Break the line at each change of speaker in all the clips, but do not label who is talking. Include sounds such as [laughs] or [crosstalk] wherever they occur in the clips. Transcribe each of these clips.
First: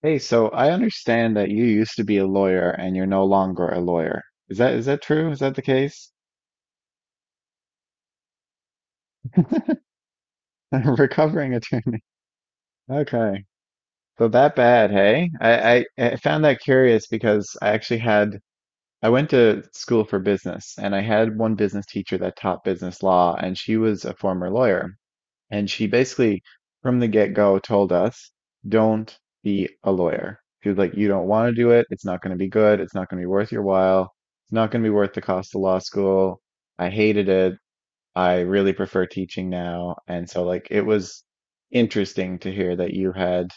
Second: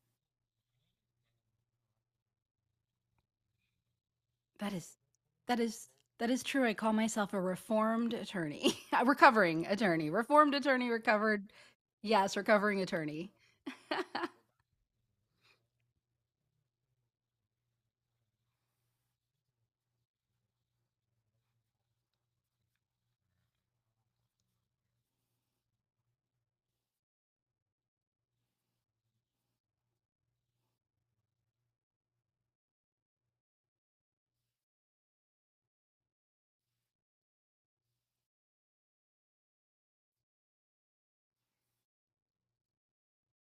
Hey, so I understand that you used to be a lawyer and you're no longer a lawyer. Is
That
that is
is
that true? Is that
that
the
is
case?
that is true. I call myself a reformed attorney. [laughs] A recovering attorney. Reformed attorney,
[laughs]
recovered.
Recovering attorney.
Yes, recovering attorney.
Okay.
[laughs] [laughs]
So that bad, hey? I found that curious because I actually had. I went to school for business and I had one business teacher that taught business law and she was a former lawyer. And she basically, from the get-go, told us, don't be a lawyer. She was like, you don't want to do it. It's not going to be good. It's not going to be worth your while. It's not going to be worth the cost of law school. I hated it. I really prefer teaching now. It was interesting to hear that you had,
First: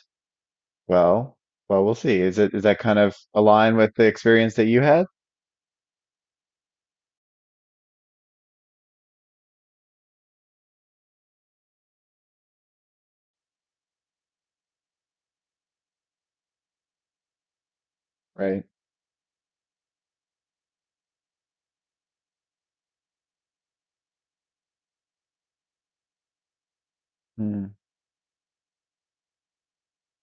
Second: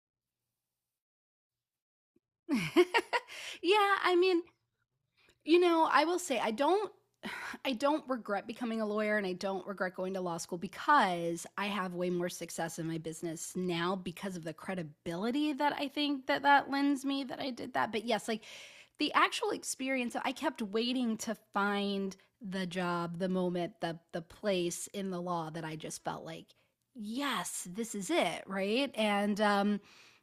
well, well, we'll see. Is that kind of align with
Yeah,
the
I mean,
experience that you had?
I will say I don't [sighs] I don't regret becoming a lawyer, and I don't regret going to law school because I have way more success in my business now because of the credibility that I think that that lends me that I did that. But yes, like
Right.
the actual experience, I kept waiting to find the job, the moment, the place in the law that I just felt like,
Mm-hmm.
yes, this is it, right? And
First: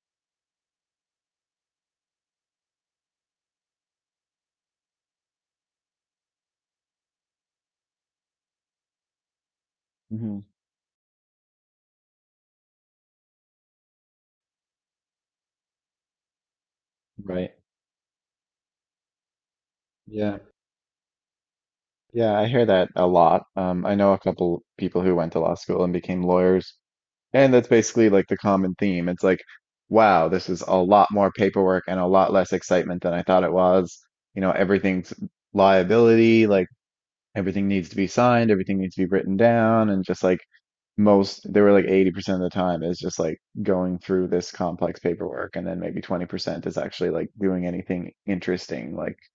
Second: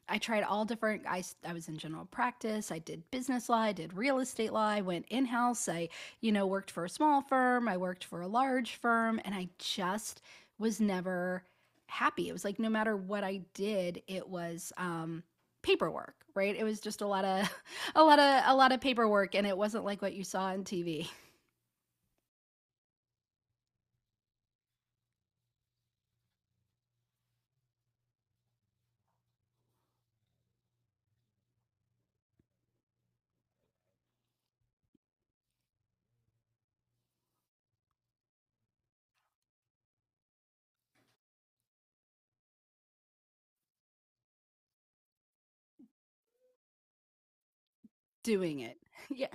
I tried all different. I was in general practice. I did business law. I did real estate law. I went in house. I worked for a small firm. I worked for a large firm, and I just
Mm-hmm.
was never happy. It was like no matter what I did, it was paperwork, right? It was just
Right.
[laughs] a lot of paperwork, and it wasn't like what you
Yeah.
saw on TV.
Yeah, I hear that a lot. I know a couple people who went to law school and became lawyers, and that's basically like the common theme. It's like, wow, this is a lot more paperwork and a lot less excitement than I thought it was. You know, everything's liability, like everything needs to be signed, everything needs to be written down, and just like most, they were like 80% of the time is just like going through this complex paperwork, and then maybe 20% is actually like doing anything
Doing it. [laughs]
interesting. Like,
Yeah.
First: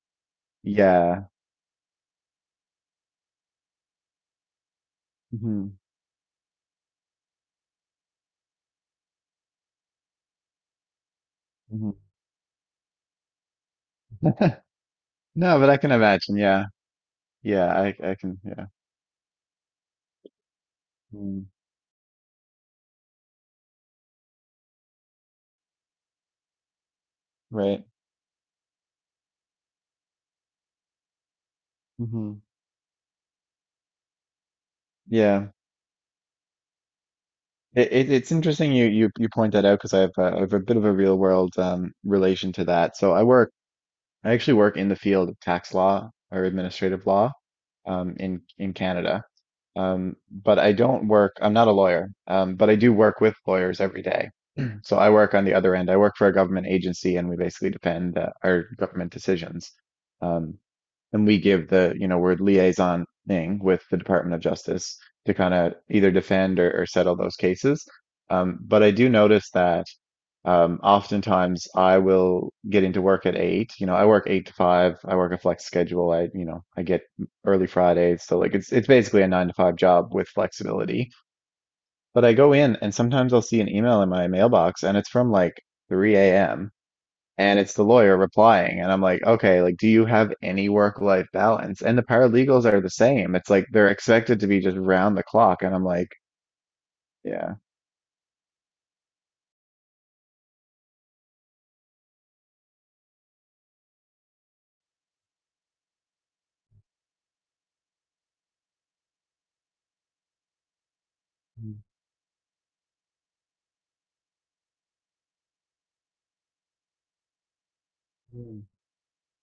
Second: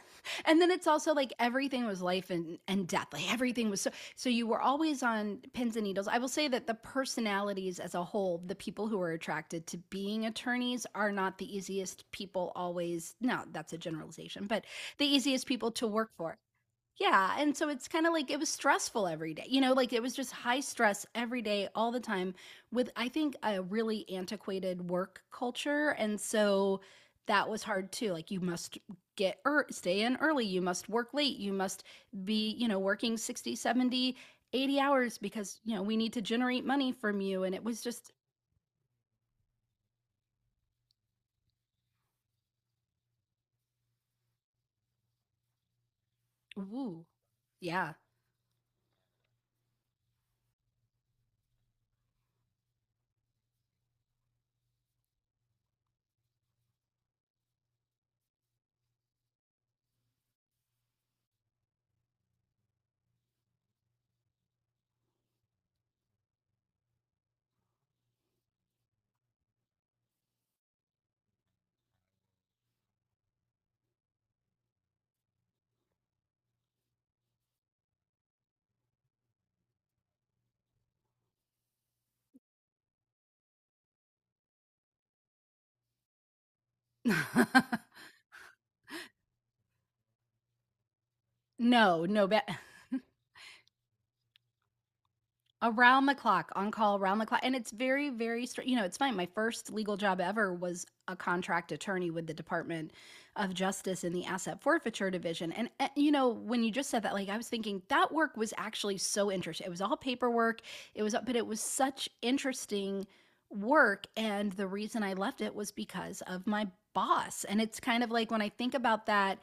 And then it's also
yeah.
like everything was life and death. Like everything was so, so you were always on pins
hmm
and needles. I will say that the personalities as a whole, the people who are attracted to being attorneys, are not the
hmm
easiest people always. No, that's a generalization, but
[laughs]
the easiest
No,
people
but I
to
can
work for.
imagine. Yeah.
Yeah, and
Yeah,
so it's kind of
I
like
can
it was
yeah.
stressful every day. Like it was just high stress every
Mm,
day all the time, with I think a really antiquated work culture, and so that was
right.
hard too. Like you must get or stay in early, you must work late, you must
hmm
be working 60, 70, 80 hours
Yeah.
because we need to generate money from you, and it was
It,
just
it it's interesting you point that out because I have I have a bit of a real world relation to that. I actually work in the field of tax law or
ooh.
administrative law
Yeah.
in Canada. But I don't work I'm not a lawyer. But I do work with lawyers every day. [clears throat] So I work on the other end. I work for a government agency and we basically defend our government decisions. Um and we give the, you know, we're liaisoning with the Department of Justice to kind of either defend or settle those cases. But I do notice that oftentimes I will get into work at eight. You know, I work eight to five. I work a flex schedule. You know, I get early Fridays. So like it's basically a nine to five job with flexibility. But I go in and sometimes I'll see an email in my mailbox and it's from like 3 a.m. And
[laughs]
it's the lawyer replying, and I'm like, okay, like, do you have any work-life balance? And the
No, no, bad.
paralegals are the same. It's like they're expected to be just round the clock, and I'm
Around
like,
the clock, on call, around the clock. And
yeah,
it's very, very. It's funny. My first legal job ever was a contract attorney with the Department of Justice in the Asset Forfeiture Division. And when you just said that, like, I was thinking that work was actually so interesting. It was all paperwork, but it was such interesting work. And the reason I left it was because of my boss. And it's kind of like when I think about that,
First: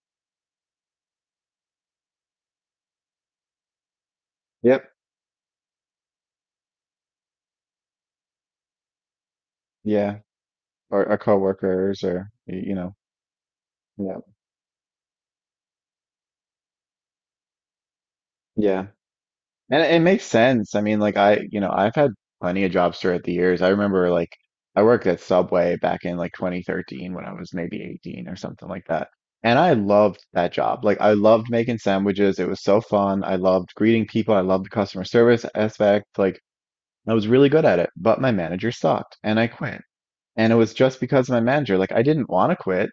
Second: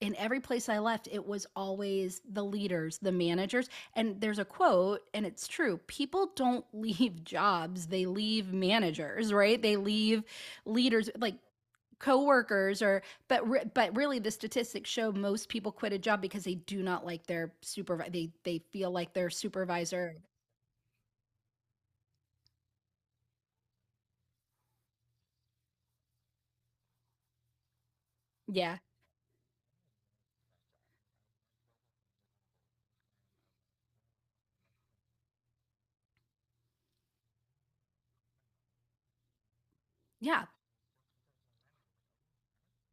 in every place I left, it was always the leaders, the managers, and there's a
yep,
quote, and it's true. People don't [laughs] leave jobs, they leave managers, right? They
yeah,
leave
or,
leaders,
or
like
coworkers, or you
coworkers,
know,
or but really,
yeah,
the statistics show most people quit a job because they do not like their supervisor, they
yeah.
feel like their
And it
supervisor.
makes sense. I mean, like you know, I've had plenty of jobs throughout the years. I remember like I worked at Subway back in like 2013 when I was maybe 18 or something
Yeah,
like that. And I loved that job. Like I loved making sandwiches. It was so fun. I loved greeting people. I loved the customer service aspect. Like I was really good at it, but my manager sucked and I quit.
yeah.
And it was just because of my manager. Like I didn't want to quit.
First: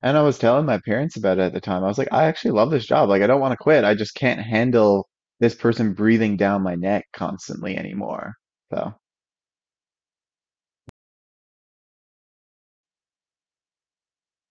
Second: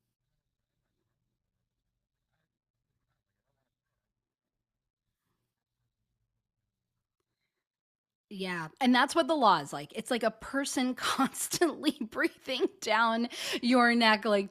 And I was telling my parents about it at the time. I was like, I actually love this job. Like, I don't want to quit. I just can't handle this person breathing down my neck constantly anymore.
Yeah, and
So,
that's what the law is like. It's like a person [laughs] constantly breathing down your neck like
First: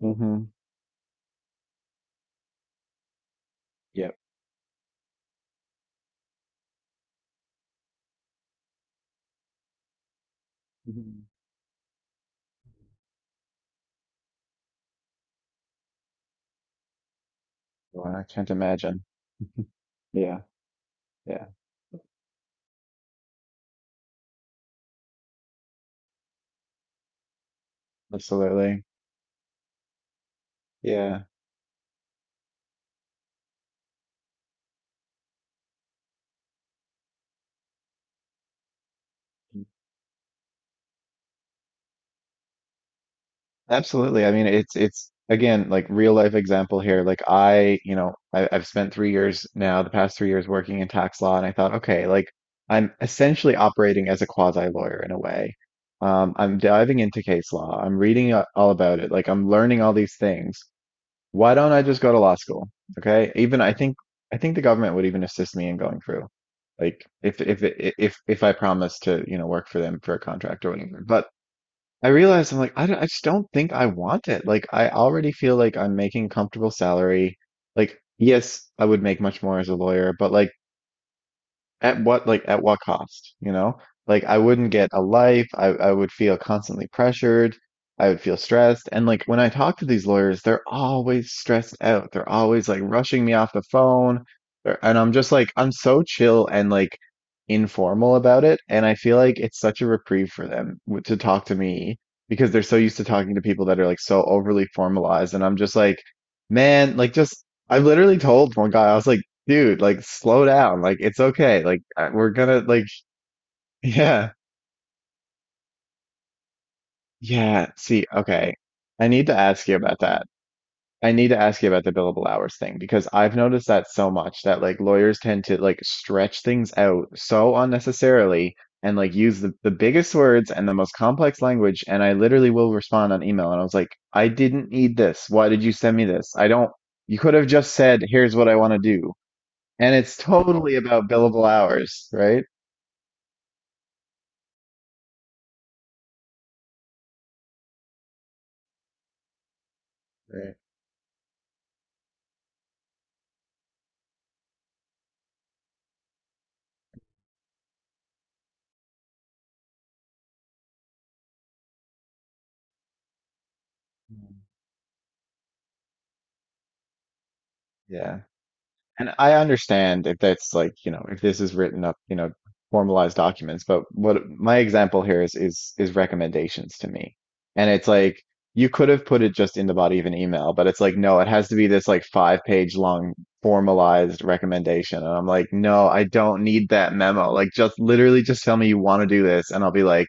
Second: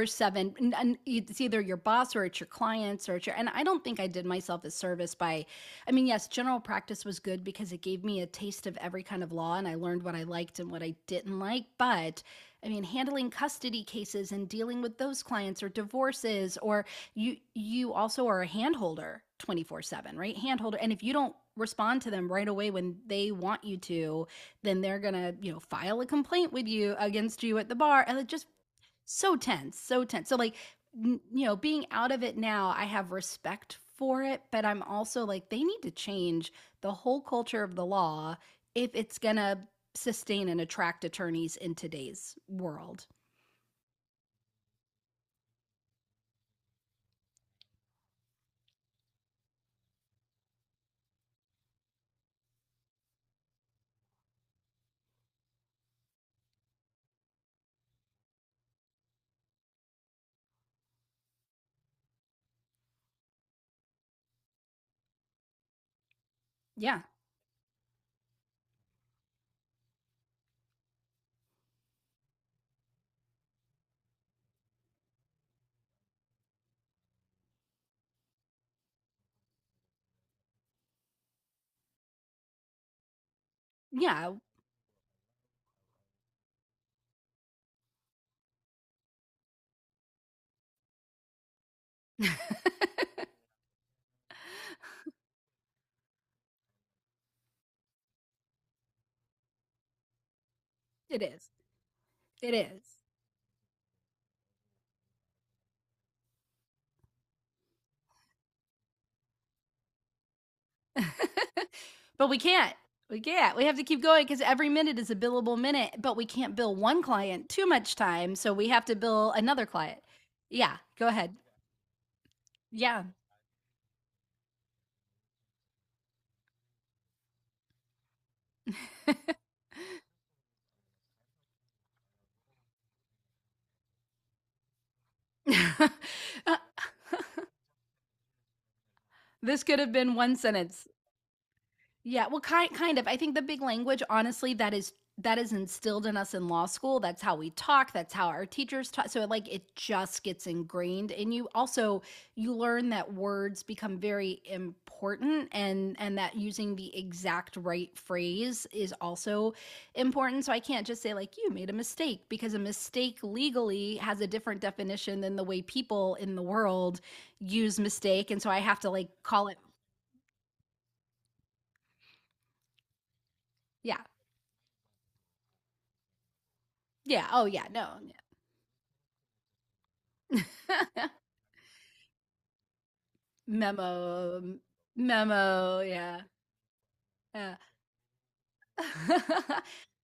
hmm
And it's either your boss or it's your clients or it's your and I don't think I
yep.
did myself a service by. I mean, yes, general practice was good because it gave me a taste of every kind of law, and I learned what I liked and what I
Mhm.
didn't like. But I mean, handling custody cases and dealing with those clients, or divorces, or you
Well, I
also are a
can't
hand
imagine.
holder 24/7, right?
Yeah.
Hand holder. And if you don't
Yeah.
respond to them right away when they want you to, then they're going to file a complaint with you, against you at the bar, and it's just
Absolutely.
so tense, so tense. So like,
Yeah.
being out of it now, I have respect for it, but I'm also like they need to change the whole culture of the law if it's going to
Yeah.
sustain and attract attorneys in today's world.
Absolutely. I mean, it's again like real life example here. Like you know, I, I've spent 3 years now, the past 3 years working in tax law, and I thought, okay, like I'm essentially operating as a quasi lawyer in a way. I'm diving into case law. I'm reading all about it. Like I'm learning all these things. Why don't I just go to law school? Okay. Even I think the government would even assist me in going through.
Yeah.
Like if I promise to, you know, work for them for a contract or whatever. But I realized I'm like, I just don't think I want it. Like, I already feel like I'm making comfortable salary. Like, yes, I would make much more as a lawyer, but like, at what cost, you know? Like
Yeah.
I wouldn't get a life. I would feel constantly pressured. I would feel stressed. And like when I talk to these lawyers, they're always stressed out. They're always like
[laughs]
rushing me off the phone. And I'm just like I'm so chill and like informal about it. And I feel like it's such a reprieve for them to
It
talk
is.
to me because
It
they're so
is.
used to talking to people that are like so overly formalized. And I'm just like, man, like just I've literally told one guy, I was like, dude, like slow down. Like
[laughs]
it's okay. Like
But
we're
we
gonna
can't.
like
We can't. We have to
[laughs]
keep going
yeah.
because every minute is a billable minute, but we can't bill one client too
Yeah.
much
See,
time. So
okay.
we have to
I need
bill
to
another
ask you
client.
about that.
Yeah, go
I need
ahead.
to ask you about the billable hours thing
Yeah.
because I've noticed that so much that like lawyers tend to like stretch things out so unnecessarily and like use the biggest words and the most complex language. And I literally will respond on email and I was like, I didn't need this. Why did you send me this? I don't,
[laughs]
you could have just said, here's what I want to do.
This could have
And
been
it's
one
totally
sentence.
about billable hours,
Yeah, well,
right?
kind of. I think the big language, honestly, that is instilled in us in law school. That's how we talk. That's how our teachers talk. So like it just gets
Right.
ingrained in you. Also, you learn that words become very important, and that using the exact right phrase is also important. So I can't just say like you made a mistake, because a mistake legally has a different definition than the way people in the world use
Yeah.
mistake. And so I have to
And
like
I
call it.
understand if that's like, you know, if this is written up, you know, formalized documents, but
Yeah.
what my example here is recommendations to me.
Yeah. Oh,
And
yeah.
it's
No.
like you could have put it just in the body of an email, but it's like, no, it
[laughs]
has to be this like five-page long formalized
Memo,
recommendation. And I'm like,
memo.
no, I
Yeah,
don't need that memo. Like
yeah.
just literally just tell me you want to do this and I'll be
[laughs]
like,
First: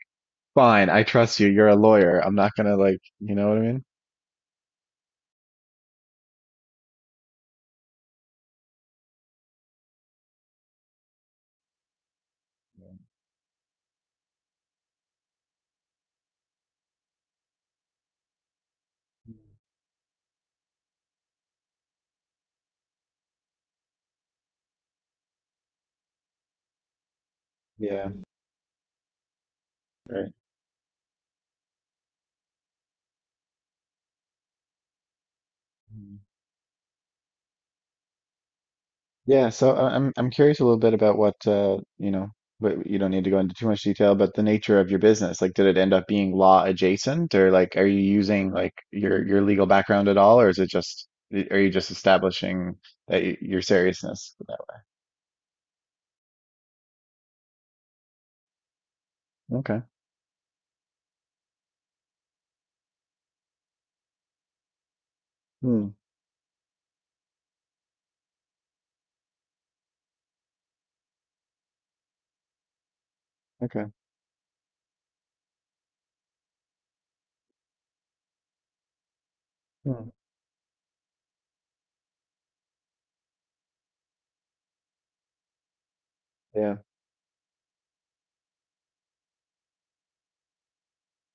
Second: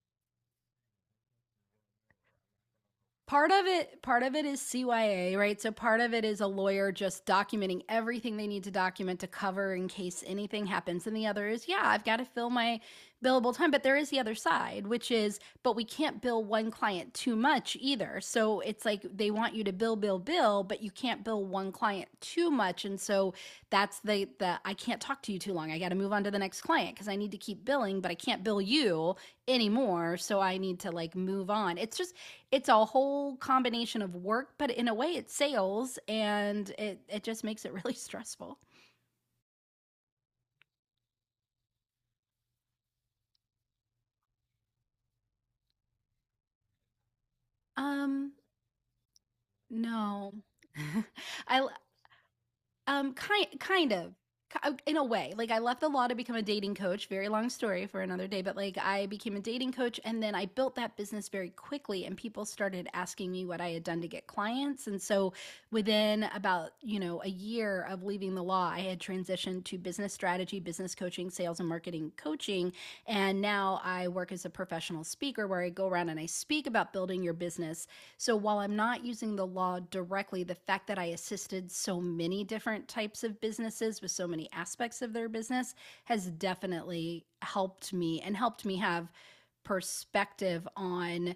fine, I trust you. You're a lawyer. I'm not gonna like, you know
Part
what I
of
mean?
it, part of it is CYA, right? So part of it is a lawyer just documenting everything they need to document to cover in case anything happens. And the other is, yeah, I've got to fill my billable time, but there is the other side, which is, but we can't bill one client too much either. So it's like they want you to bill, bill, bill, but you can't bill one client too much. And so that's the I can't talk to you too long. I got to move on to the next client because I need to keep billing,
Yeah.
but I can't bill you anymore.
Right.
So I need to like move on. It's just, it's a whole combination of work, but in a way it's sales, and it just makes it really [laughs] stressful.
Yeah, so I'm curious a little bit about what you know, but you don't need to go into too much detail, but the nature of your business. Like, did it end up being law adjacent, or like, are you
Um,
using like your legal background at
no.
all, or is it just
[laughs]
are
I
you just establishing that y
Kind
your
kind of,
seriousness? With that?
in a way. Like I left the law to become a dating coach. Very long story for another day, but like I became a
One?
dating
Okay.
coach, and then I built that business very quickly, and people started asking me what I had done to get clients. And so
Hmm.
within about a year of leaving the law, I had transitioned to business strategy, business coaching, sales and marketing coaching, and now
Okay.
I work as a professional speaker where I go around and I speak about building your business. So while I'm not using the law
Hmm.
directly, the fact that I assisted so many different types of businesses with so many aspects of their business has
Yeah.
definitely helped me, and helped me have perspective on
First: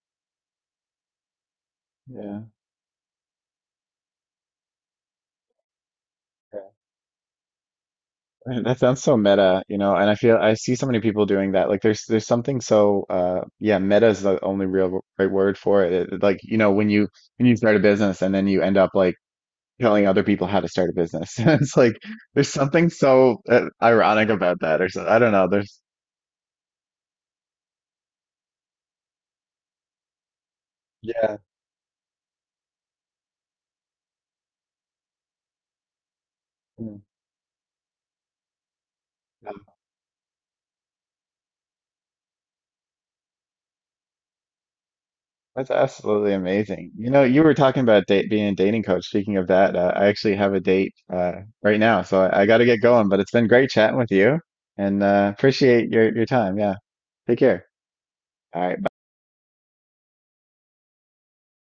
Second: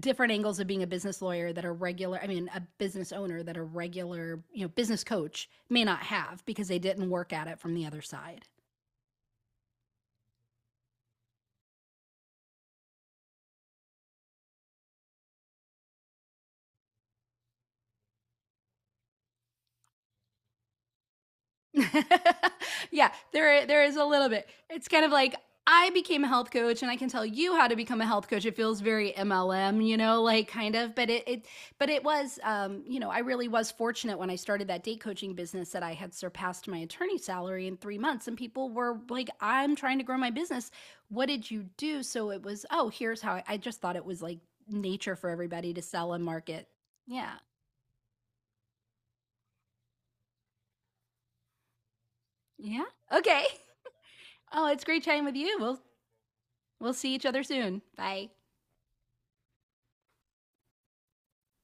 different angles of being a business lawyer that a regular,
Yeah.
I
Yeah.
mean, a business owner, that a regular business coach may not have because they
[laughs]
didn't work at it from the other side.
That sounds so meta, you know, and I feel I see so many people doing that. Like there's something so yeah, meta is the only real right word for it. Like, you know, when you start a business and then you end up like telling other people how to start a business. [laughs] It's
[laughs]
like there's something
Yeah,
so
there there is a little
ironic
bit.
about that,
It's
or
kind
so,
of
I don't
like
know. There's
I became a health coach and I can tell you how to become a health coach. It feels very MLM, like kind of, but
yeah,
it was, I really was fortunate when I started that date coaching business, that I had surpassed my
mm.
attorney salary in 3 months, and people were like, I'm trying to grow my business. What did you do? So it was, oh, here's how I, just thought it was like nature for
That's
everybody to sell and
absolutely
market.
amazing. You know,
Yeah.
you were talking about date, being a dating coach. Speaking of that, I actually have a date right now, so I got to get
Yeah.
going. But it's
Okay.
been
[laughs]
great chatting with you,
Oh, it's
and
great chatting with you. We'll
appreciate your time. Yeah,
We'll see each
take
other
care.
soon. Bye.
All right, bye.